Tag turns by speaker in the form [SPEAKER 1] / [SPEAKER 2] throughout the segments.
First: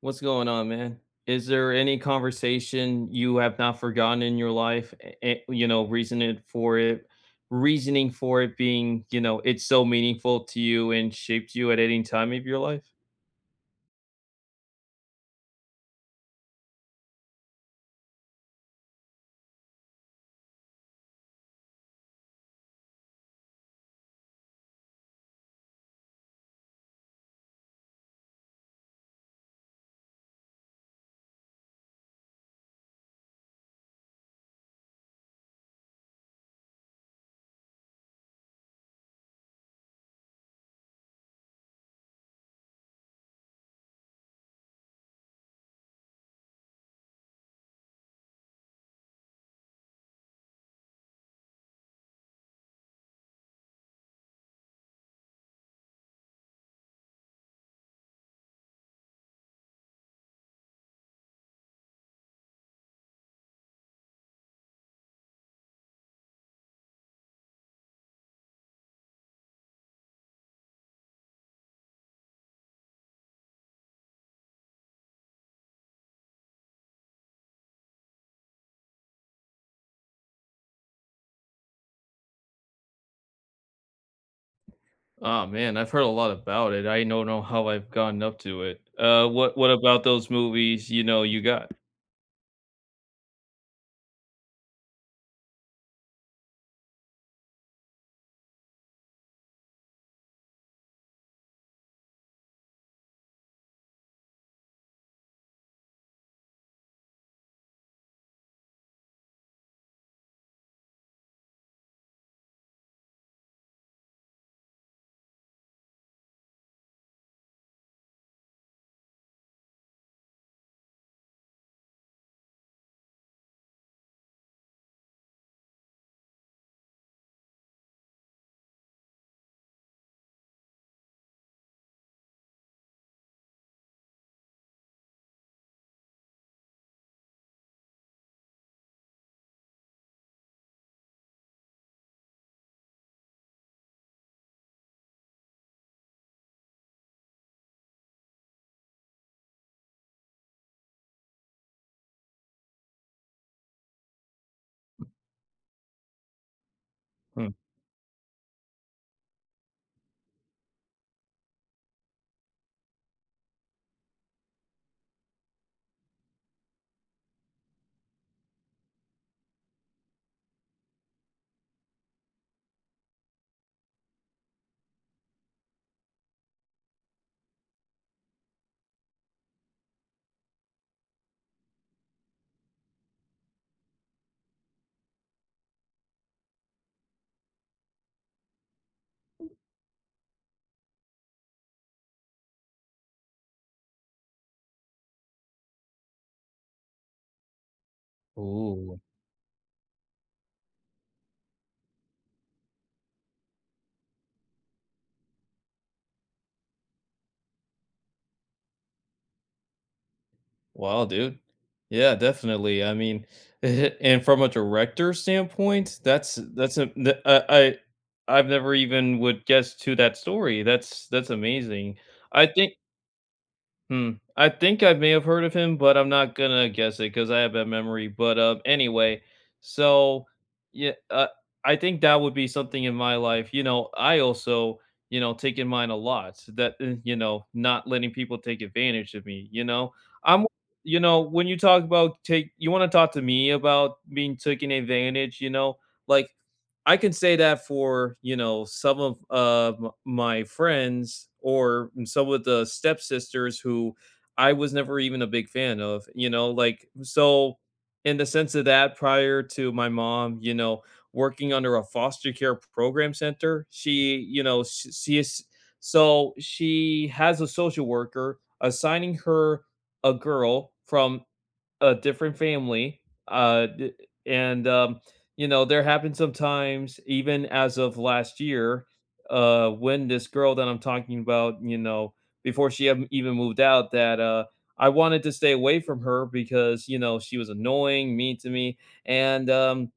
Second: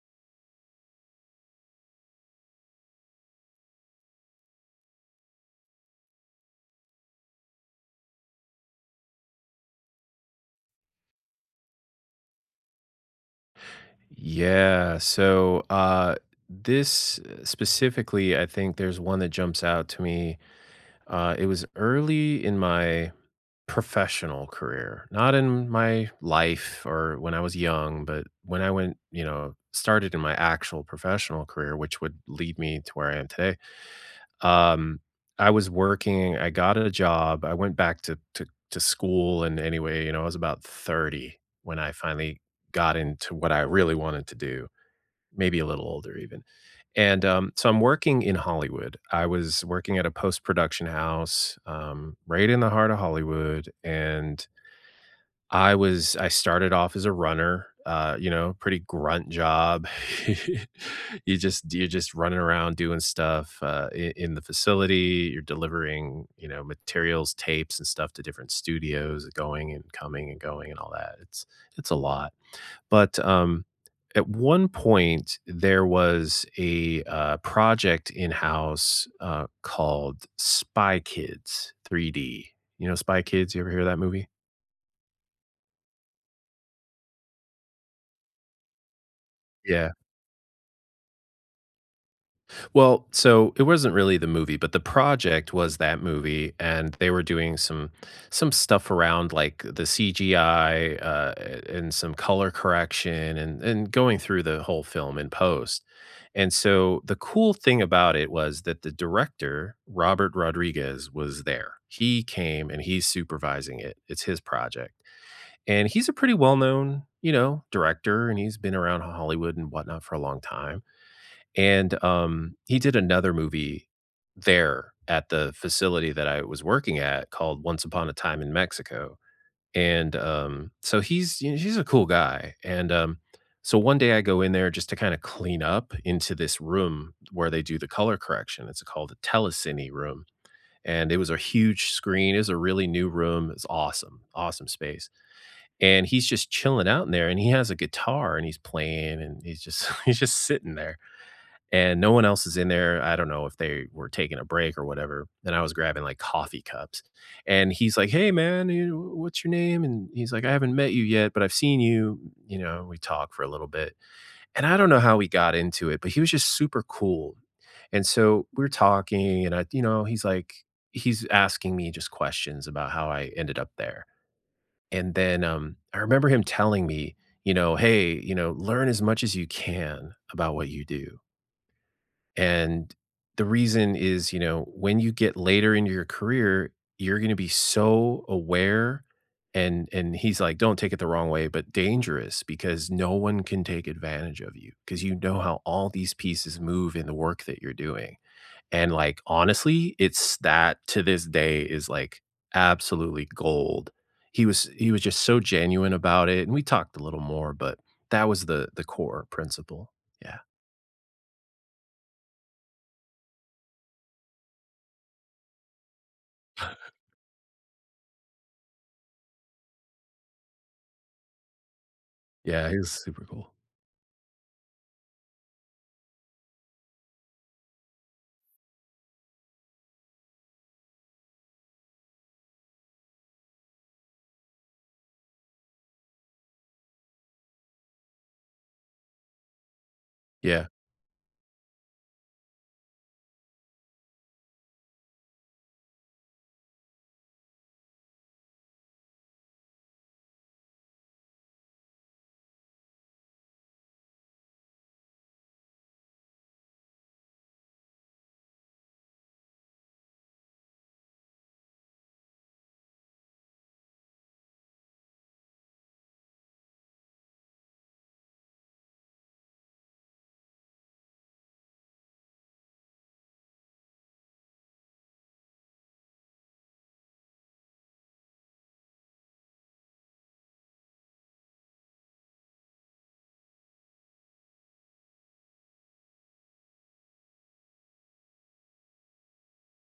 [SPEAKER 1] What's going on, man? Is there any conversation you have not forgotten in your life? You know, reasoning for it being, you know, it's so meaningful to you and shaped you at any time of your life?
[SPEAKER 2] Yeah. This specifically, I think there's one that jumps out to me. It was early in my professional career, not in my life or when I was young, but when I went, you know, started in my actual professional career, which would lead me to where I am today. Um, I was working. I got a job. I went back to school, and anyway, you know, I was about 30 when I finally got into what I really wanted to do, maybe a little older even. And so I'm working in Hollywood. I was working at a post-production house, right in the heart of Hollywood, and I started off as a runner, you know, pretty grunt job. You're just running around doing stuff, I in the facility, you're delivering, you know, materials, tapes, and stuff to different studios, going and coming and going and all that. It's a lot. But at one point, there was a project in-house, called Spy Kids 3D. You know Spy Kids? You ever hear of that movie?
[SPEAKER 1] Oh man, I've heard a lot about it. I don't know how I've gotten up to it. What
[SPEAKER 2] Yeah.
[SPEAKER 1] about those movies? You know, you got.
[SPEAKER 2] Well, so it wasn't really the movie, but the project was that movie, and they were doing some stuff around like the CGI, and some color correction, and going through the whole film in post. And so the cool thing about it was that the director Robert Rodriguez was there. He came and he's supervising it. It's his project, and he's a pretty well known, you know, director, and he's been around Hollywood and whatnot for a long time, and he did another movie there at the facility that I was working at called Once Upon a Time in Mexico. And so he's, you know, he's a cool guy. And so one day I go in there just to kinda clean up into this room where they do the color correction. It's called a telecine room, and it was a huge screen. It was a really new room. It's awesome, awesome space. And he's just chilling out in there, and he has a guitar, and he's playing, and he's just he's just sitting there and no one else is in there. I don't know if they were taking a break or whatever. And I was grabbing like coffee cups.
[SPEAKER 1] Hmm.
[SPEAKER 2] And he's like, "Hey, man, you know, what's your name?" And he's like, "I haven't met you yet, but I've seen you." You know, we talked for a little bit. And I don't know how we got into it, but he was just super cool. And so we're talking, and I, you know, he's like, he's asking me just questions about how I ended up there. And then I remember him telling me, you know, "Hey, you know, learn as much as you can about what you do, and the reason is, you know, when you get later into your career, you're going to be so aware," and he's like, "Don't take it the wrong way, but dangerous, because no one can take advantage of you because you know how all these pieces move in the work that you're doing." And
[SPEAKER 1] Ooh.
[SPEAKER 2] like honestly, it's that to this day is like absolutely gold. He was just so genuine about it, and we talked a little more, but that was the core principle. Yeah.
[SPEAKER 1] Wow, dude. Yeah, definitely. I mean, and from a director standpoint, that's a I've never even would guess to that story. That's amazing. I
[SPEAKER 2] Yeah,
[SPEAKER 1] think.
[SPEAKER 2] he was super cool.
[SPEAKER 1] Hmm. I think I may have heard of him, but I'm not gonna guess it because I have bad memory. But Anyway, so yeah, I think that would be something in my life. You know, I also, you know, taking mine a lot, so that, you know, not letting people take advantage of me. You know, I'm.
[SPEAKER 2] Yeah.
[SPEAKER 1] You know, when you talk about take, you want to talk to me about being taken advantage. You know, like, I can say that for, you know, some of my friends, or some of the stepsisters who I was never even a big fan of, you know, like, so in the sense of that, prior to my mom, you know, working under a foster care program center, she, you know, she is, so she has a social worker assigning her a girl from a different family. D- and You know, there happened sometimes, even as of last year, when this girl that I'm talking about, you know, before even moved out, that I wanted to stay away from her because you know she was annoying, mean to me, and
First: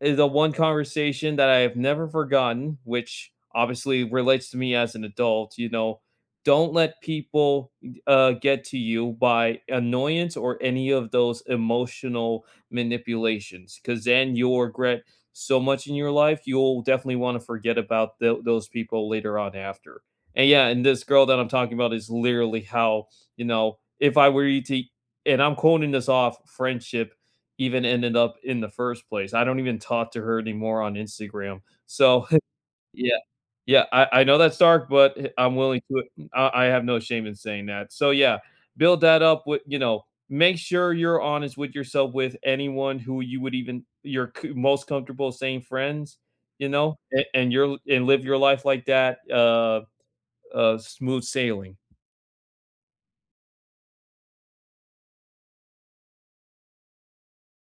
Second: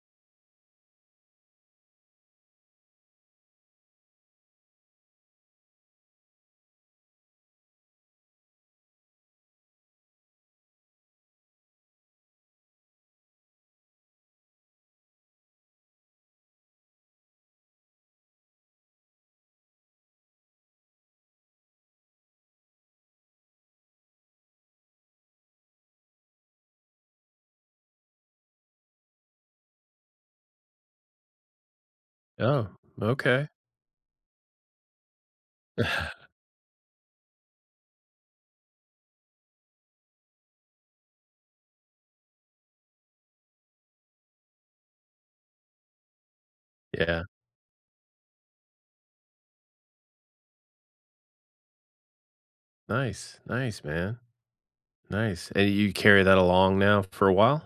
[SPEAKER 1] is the one conversation that I have never forgotten, which obviously relates to me as an adult. You know, don't let people get to you by annoyance or any of those emotional manipulations, because then you'll regret so much in your life. You'll definitely want to forget about those people later on after. And yeah, and this girl that I'm talking about is literally how, you know, if I were you to, and I'm quoting this off friendship even ended up in the first place. I don't even talk to her anymore on Instagram. So,
[SPEAKER 2] Oh,
[SPEAKER 1] yeah,
[SPEAKER 2] okay.
[SPEAKER 1] yeah, I know that's dark, but I'm willing to, mm, I have no shame in saying that. So, yeah, build that up with, you know, make sure you're honest with yourself with anyone who you would even you're c most comfortable saying friends, you know,
[SPEAKER 2] Yeah.
[SPEAKER 1] a and you're and live your life like that, smooth sailing.
[SPEAKER 2] Nice, nice, man. Nice. And you carry that along now for a while?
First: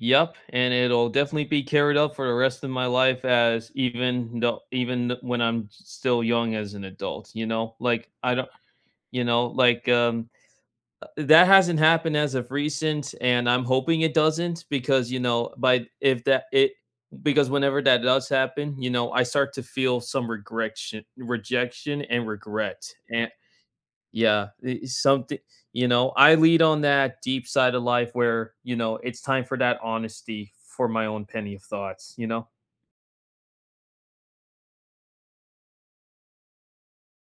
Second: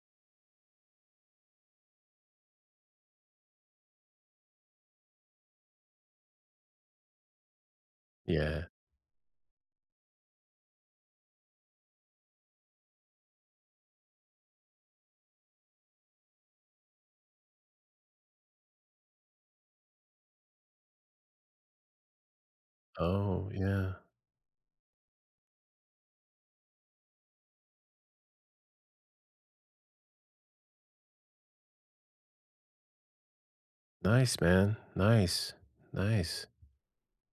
[SPEAKER 1] Yep, and it'll definitely be carried up for the rest of my life, as even though even when I'm still young as an adult, you know? Like I don't,
[SPEAKER 2] Yeah.
[SPEAKER 1] you know, like that hasn't happened as of recent and I'm hoping it doesn't because you know, by if that it, because whenever that does happen, you know, I start to feel some regression, rejection, and regret. And
[SPEAKER 2] Oh, yeah.
[SPEAKER 1] yeah, it's something, you know, I lead on that deep side of life where, you know, it's time for that honesty for my own penny of thoughts, you know?
[SPEAKER 2] Nice, man. Nice. Nice.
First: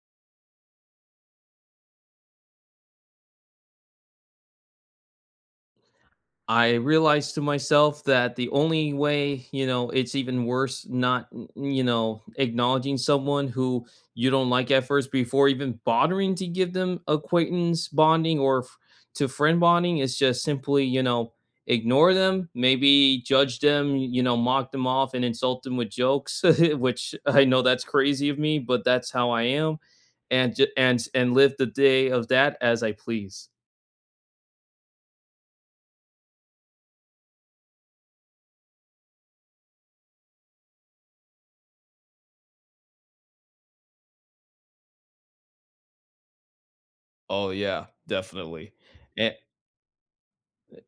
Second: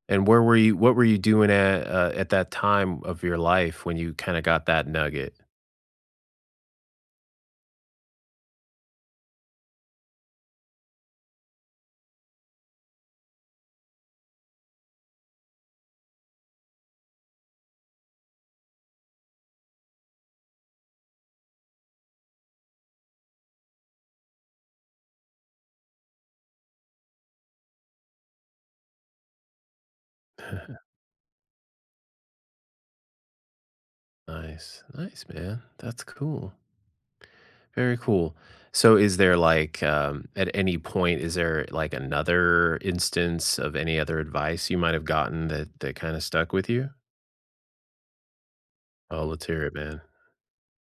[SPEAKER 2] And where were you, what were you doing at, at that time of your life when you kinda got that nugget?
[SPEAKER 1] I realized to myself that the only way, you know, it's even worse not, you know, acknowledging someone who you don't like at first before even bothering to give them acquaintance bonding or to friend bonding is just simply, you know, ignore them, maybe judge them, you know, mock them off and insult them with jokes, which I know that's crazy of me, but that's how I am. And and live the day of that as I please.
[SPEAKER 2] Nice. Nice, man. That's cool. Very cool. So is there like, at any point, is there like another instance of any other advice you might have gotten that kinda stuck with you?
[SPEAKER 1] Oh yeah, definitely.
[SPEAKER 2] Oh, let's hear it, man.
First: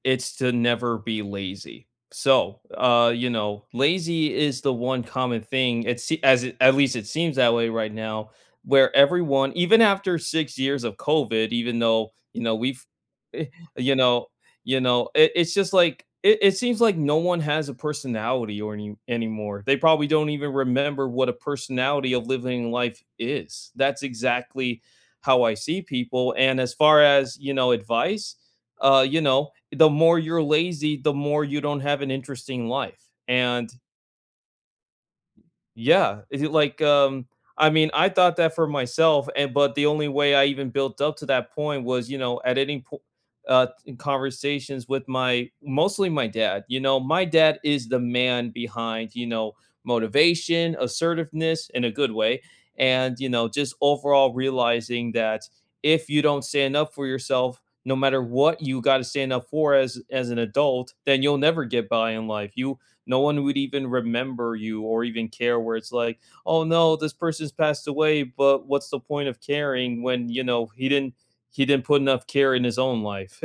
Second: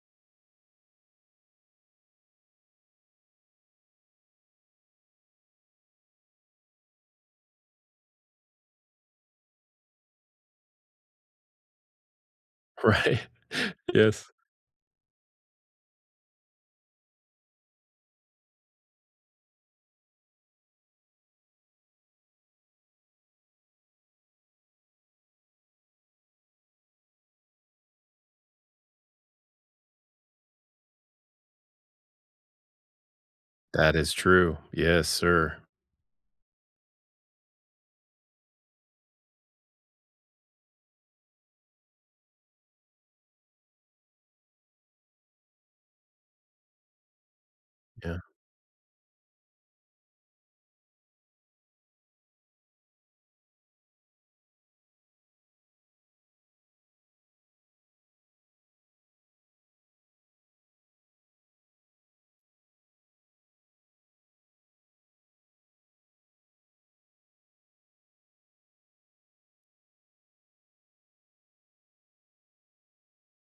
[SPEAKER 1] It's to never be lazy. So, you know, lazy is the one common thing. It's as it, at least it seems that way right now, where everyone, even after 6 years of COVID, even though you know we've,
[SPEAKER 2] Right.
[SPEAKER 1] eh, you know,
[SPEAKER 2] Yes.
[SPEAKER 1] you know, it's just like it seems like no one has a personality or any anymore. They probably don't even remember what a personality of living life is. That's exactly how I see people. And as far as you know, advice, you know the more you're lazy, the more you don't have an interesting life. And
[SPEAKER 2] That is true. Yes, sir.
[SPEAKER 1] yeah, is it like, I mean, I thought that for myself, and but the only way I even built up to that point was, you know, at in conversations with my mostly my dad. You know, my dad is the
[SPEAKER 2] Yeah.
[SPEAKER 1] man behind, you know, motivation, assertiveness in a good way, and you know, just overall realizing that if you don't stand up for yourself, no matter what you got to stand up for as an adult, then you'll never get by in life. You, no one would even remember you or even care, where it's like oh no, this person's passed away, but what's the point of caring when you know he didn't put enough care in his own life.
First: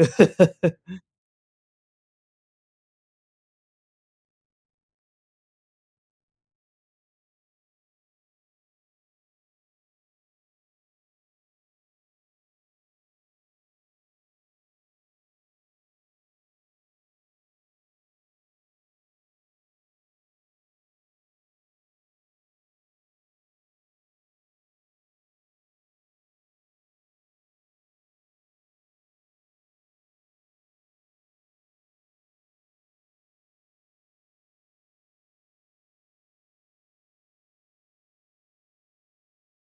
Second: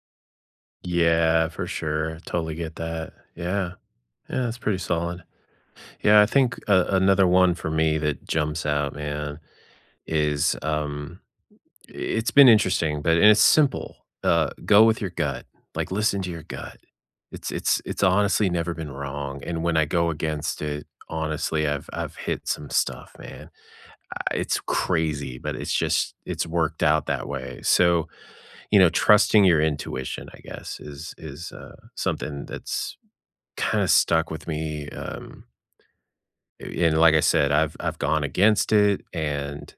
[SPEAKER 2] Yeah, for sure. Totally get that. Yeah. Yeah, that's pretty solid. Yeah, I think a another one for me that jumps out, man, is, it's been interesting, but and it's simple. Go with your gut. Like, listen to your gut. It's honestly never been wrong, and when I go against it, honestly, I've hit some stuff, man. I, it's crazy, but it's worked out that way. So, you know, trusting your intuition, I guess, is something that's kinda stuck with me, a and like I said, I've gone against it, and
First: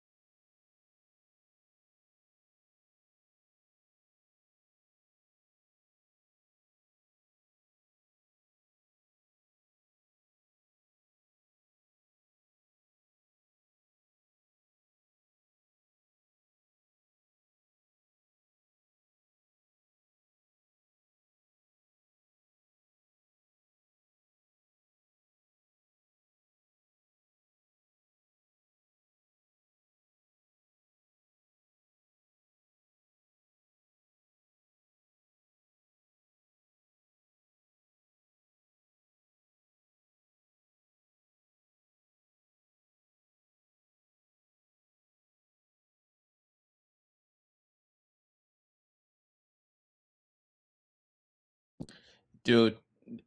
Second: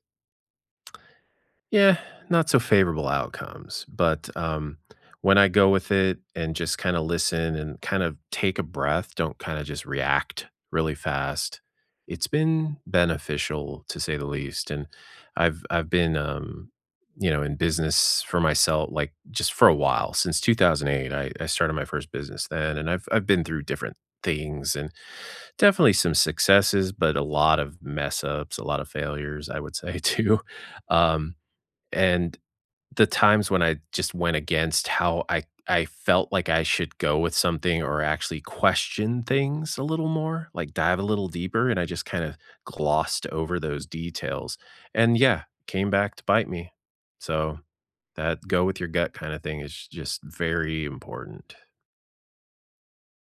[SPEAKER 2] yeah, not so favorable outcomes, but when I go with it and just kinda listen and kind of take a breath, don't kinda just react really fast, it's been beneficial to say the least, and I've I've been, um, you know, in business for myself, like, just for a while, since 2008. I started my first business then, and I've been through different things, and definitely some successes, but a lot of mess ups, a lot of failures, I would say, too, um and the times when I just went against how I felt like I should go with something or actually question things a little more, like dive a little deeper, and I just kind of glossed over those details. And yeah, came back to bite me. So that go with your gut kind of thing is just very important.
[SPEAKER 1] Dude,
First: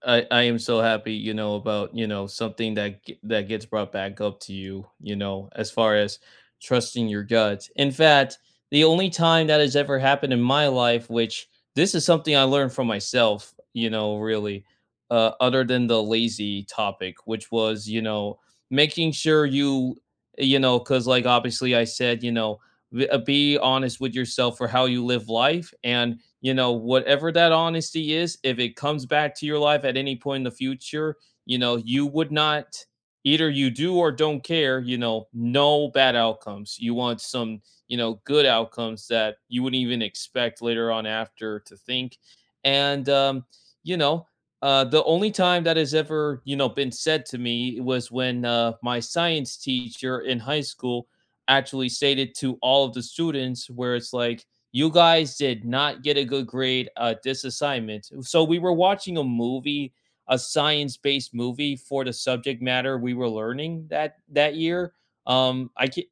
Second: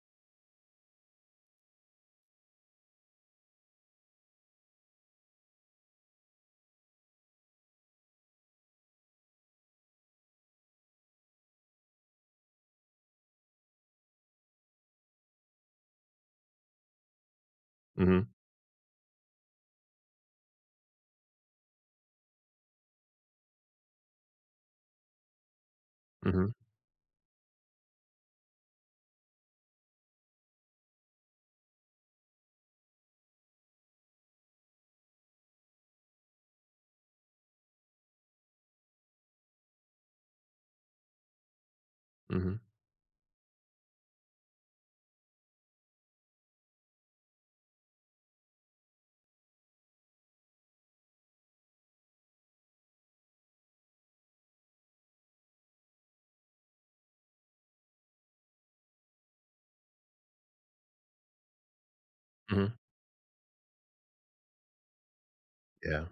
[SPEAKER 1] I am so happy, you know, about, you know, something that that gets brought back up to you, you know, as far as trusting your gut. In fact, the only time that has ever happened in my life, which this is something I learned from myself, you know, really, other than the lazy topic, which was, you
[SPEAKER 2] Mhm.
[SPEAKER 1] know, making sure you, you know, because like obviously I said, you know, be honest with yourself for how you live life and
[SPEAKER 2] Mhm.
[SPEAKER 1] you know, whatever that honesty is, if it comes back to your life at any point in the future, you know, you would not, either you do or don't care, you know, no bad outcomes. You want some, you know, good outcomes that you wouldn't even expect later on after to think.
[SPEAKER 2] Mhm.
[SPEAKER 1] And, um, you know, the only time that has ever, you know, been said to me was when my science teacher in high school actually stated to all of the students, where it's like, you guys did not get a good grade at this assignment. So we were watching a movie, a science-based movie for the subject
[SPEAKER 2] Mhm.
[SPEAKER 1] matter we were learning that that year. I
[SPEAKER 2] Yeah.
[SPEAKER 1] can,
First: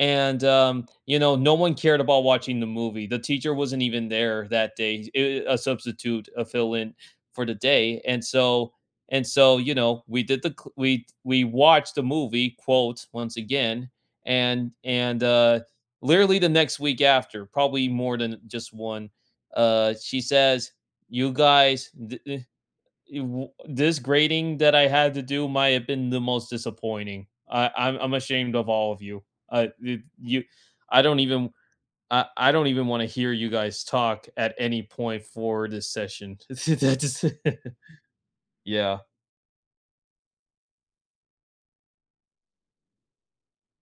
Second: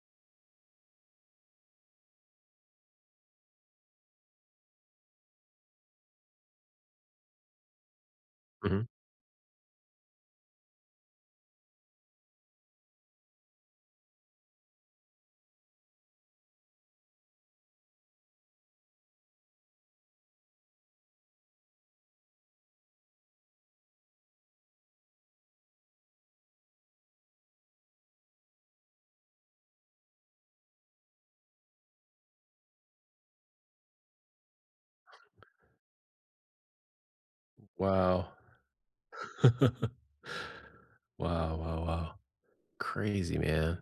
[SPEAKER 1] and, you know, no one cared about watching the movie. The teacher wasn't even there that day, a substitute, a fill-in for the day. And so,
[SPEAKER 2] Mhm.
[SPEAKER 1] and so, you know, we did the cl- we watched the movie, quote, once again, and literally the next week after, probably more than just one, she says, "You guys, it w this grading that I had to do might have been the most disappointing. I'm ashamed of all of you. It, you, I don't even I don't even want to hear you guys talk at any point for this session. That's
[SPEAKER 2] Wow.
[SPEAKER 1] yeah.
[SPEAKER 2] Wow, wow, wow. Crazy, man.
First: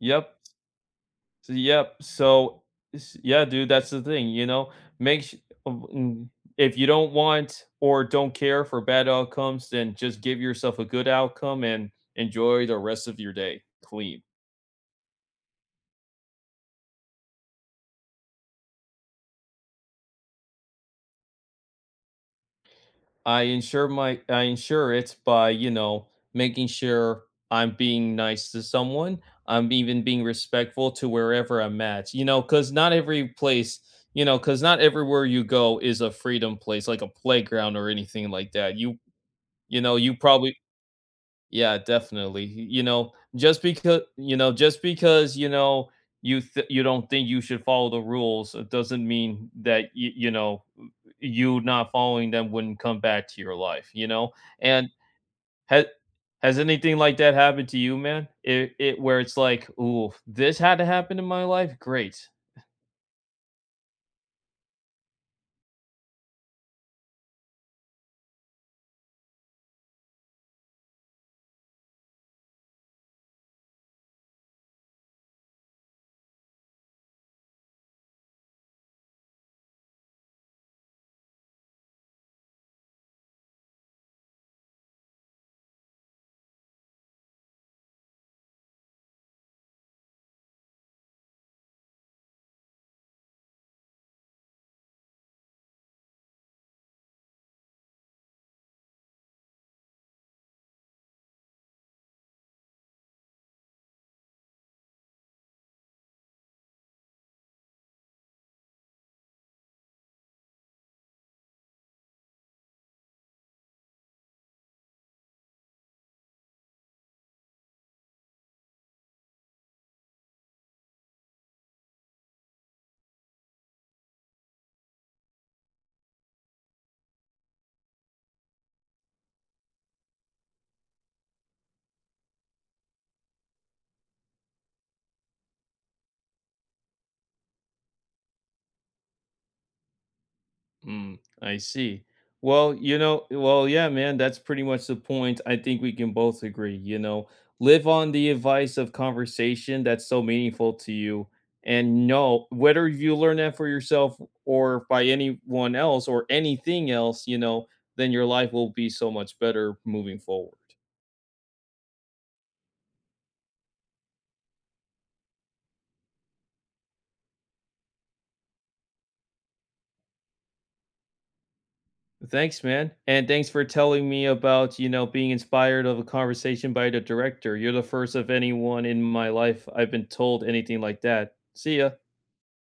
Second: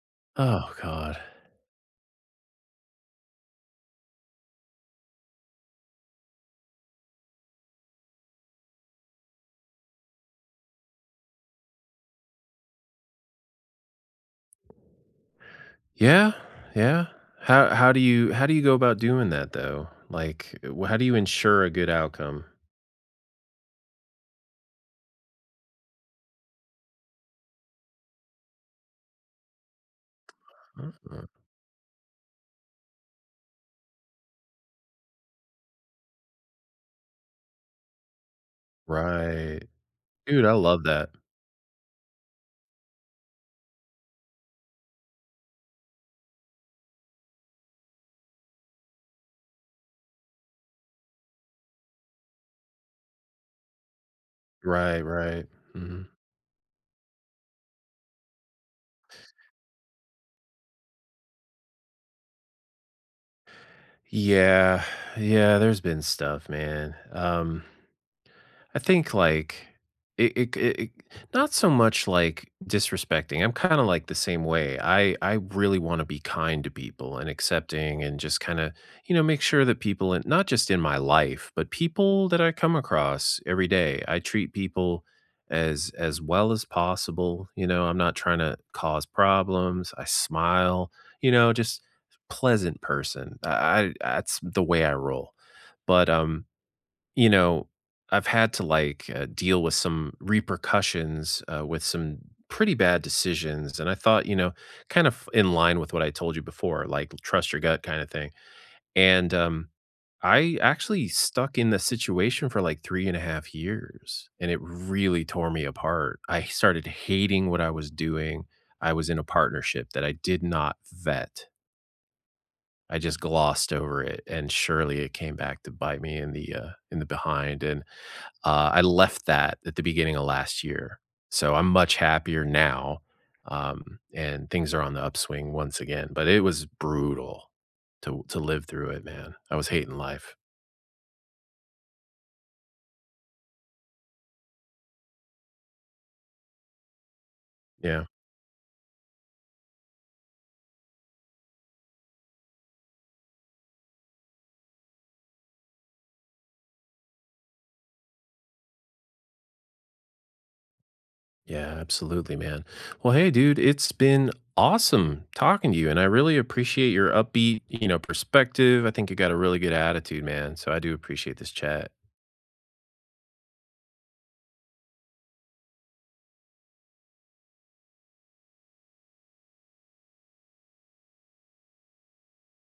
[SPEAKER 1] Yep.
[SPEAKER 2] Oh god.
[SPEAKER 1] So, yep. So yeah, dude, that's the thing, you know. Make of- mm, if you don't want or don't care for bad outcomes, then just give yourself a good outcome and enjoy the rest of your day clean.
[SPEAKER 2] Yeah, yeah. How do you, how do you go about doing that though? Like, w how do you ensure a good outcome?
[SPEAKER 1] I ensure it by, you know, making sure I'm being nice to someone. I'm even being respectful to
[SPEAKER 2] uh
[SPEAKER 1] wherever I'm at. You know, cuz not every place, you know, cuz not everywhere you go is a freedom place like a playground or anything like that. You
[SPEAKER 2] Right.
[SPEAKER 1] you know, you
[SPEAKER 2] Dude, I
[SPEAKER 1] probably,
[SPEAKER 2] love that.
[SPEAKER 1] yeah, definitely. You know, just because you know, just because you know you don't think you should follow the rules, it doesn't mean that you know, you not following them wouldn't come back to your life. You know, and
[SPEAKER 2] Right, right.
[SPEAKER 1] has
[SPEAKER 2] Mhm.
[SPEAKER 1] has anything like that happened to you, man? It where it's like, ooh, this had to happen in my life. Great.
[SPEAKER 2] Yeah, yeah, there's been stuff, man. I think like it- not so much like disrespecting. I'm kind of like the same way. I really want to be kind to people and accepting and just kind of, you know, make sure that people in, not just in my life, but people that I come across every day. I treat people as well as possible, you know, I'm not trying to cause problems. I smile, you know, just pleasant person. I, that's the way I roll. But you know, I've had to like, deal with some repercussions, with some pretty bad decisions. And I thought, you know, kind of in line with what I told you before, like trust your gut kind of thing. And I actually stuck in the situation for like three and a half years and it really tore me apart. I started hating what I was doing. I was in a partnership that I did not vet. I just glossed over it, and surely it came back to bite me in the, in the behind, and I left that at the beginning of last year, so I'm much happier now, and things are on the upswing once again, but it was brutal to live through it, man. I was hating life.
[SPEAKER 1] Mm, I see. Well, you know, well, yeah, man, that's pretty much the point. I think we can both agree, you know, live
[SPEAKER 2] Yeah.
[SPEAKER 1] on the advice of conversation that's so meaningful to you. And know whether you learn that for yourself or by anyone else or anything else, you know, then your life will be so much better moving forward.
[SPEAKER 2] Yeah, absolutely, man. Well, hey, dude, it's been awesome talking to you, and I really appreciate your upbeat, you know, perspective. I think you got a really good attitude, man, so I do appreciate this chat.
[SPEAKER 1] Thanks, man. And thanks for telling me about, you know, being inspired of a conversation by the director. You're the first of anyone in my life I've been told anything like that. See ya.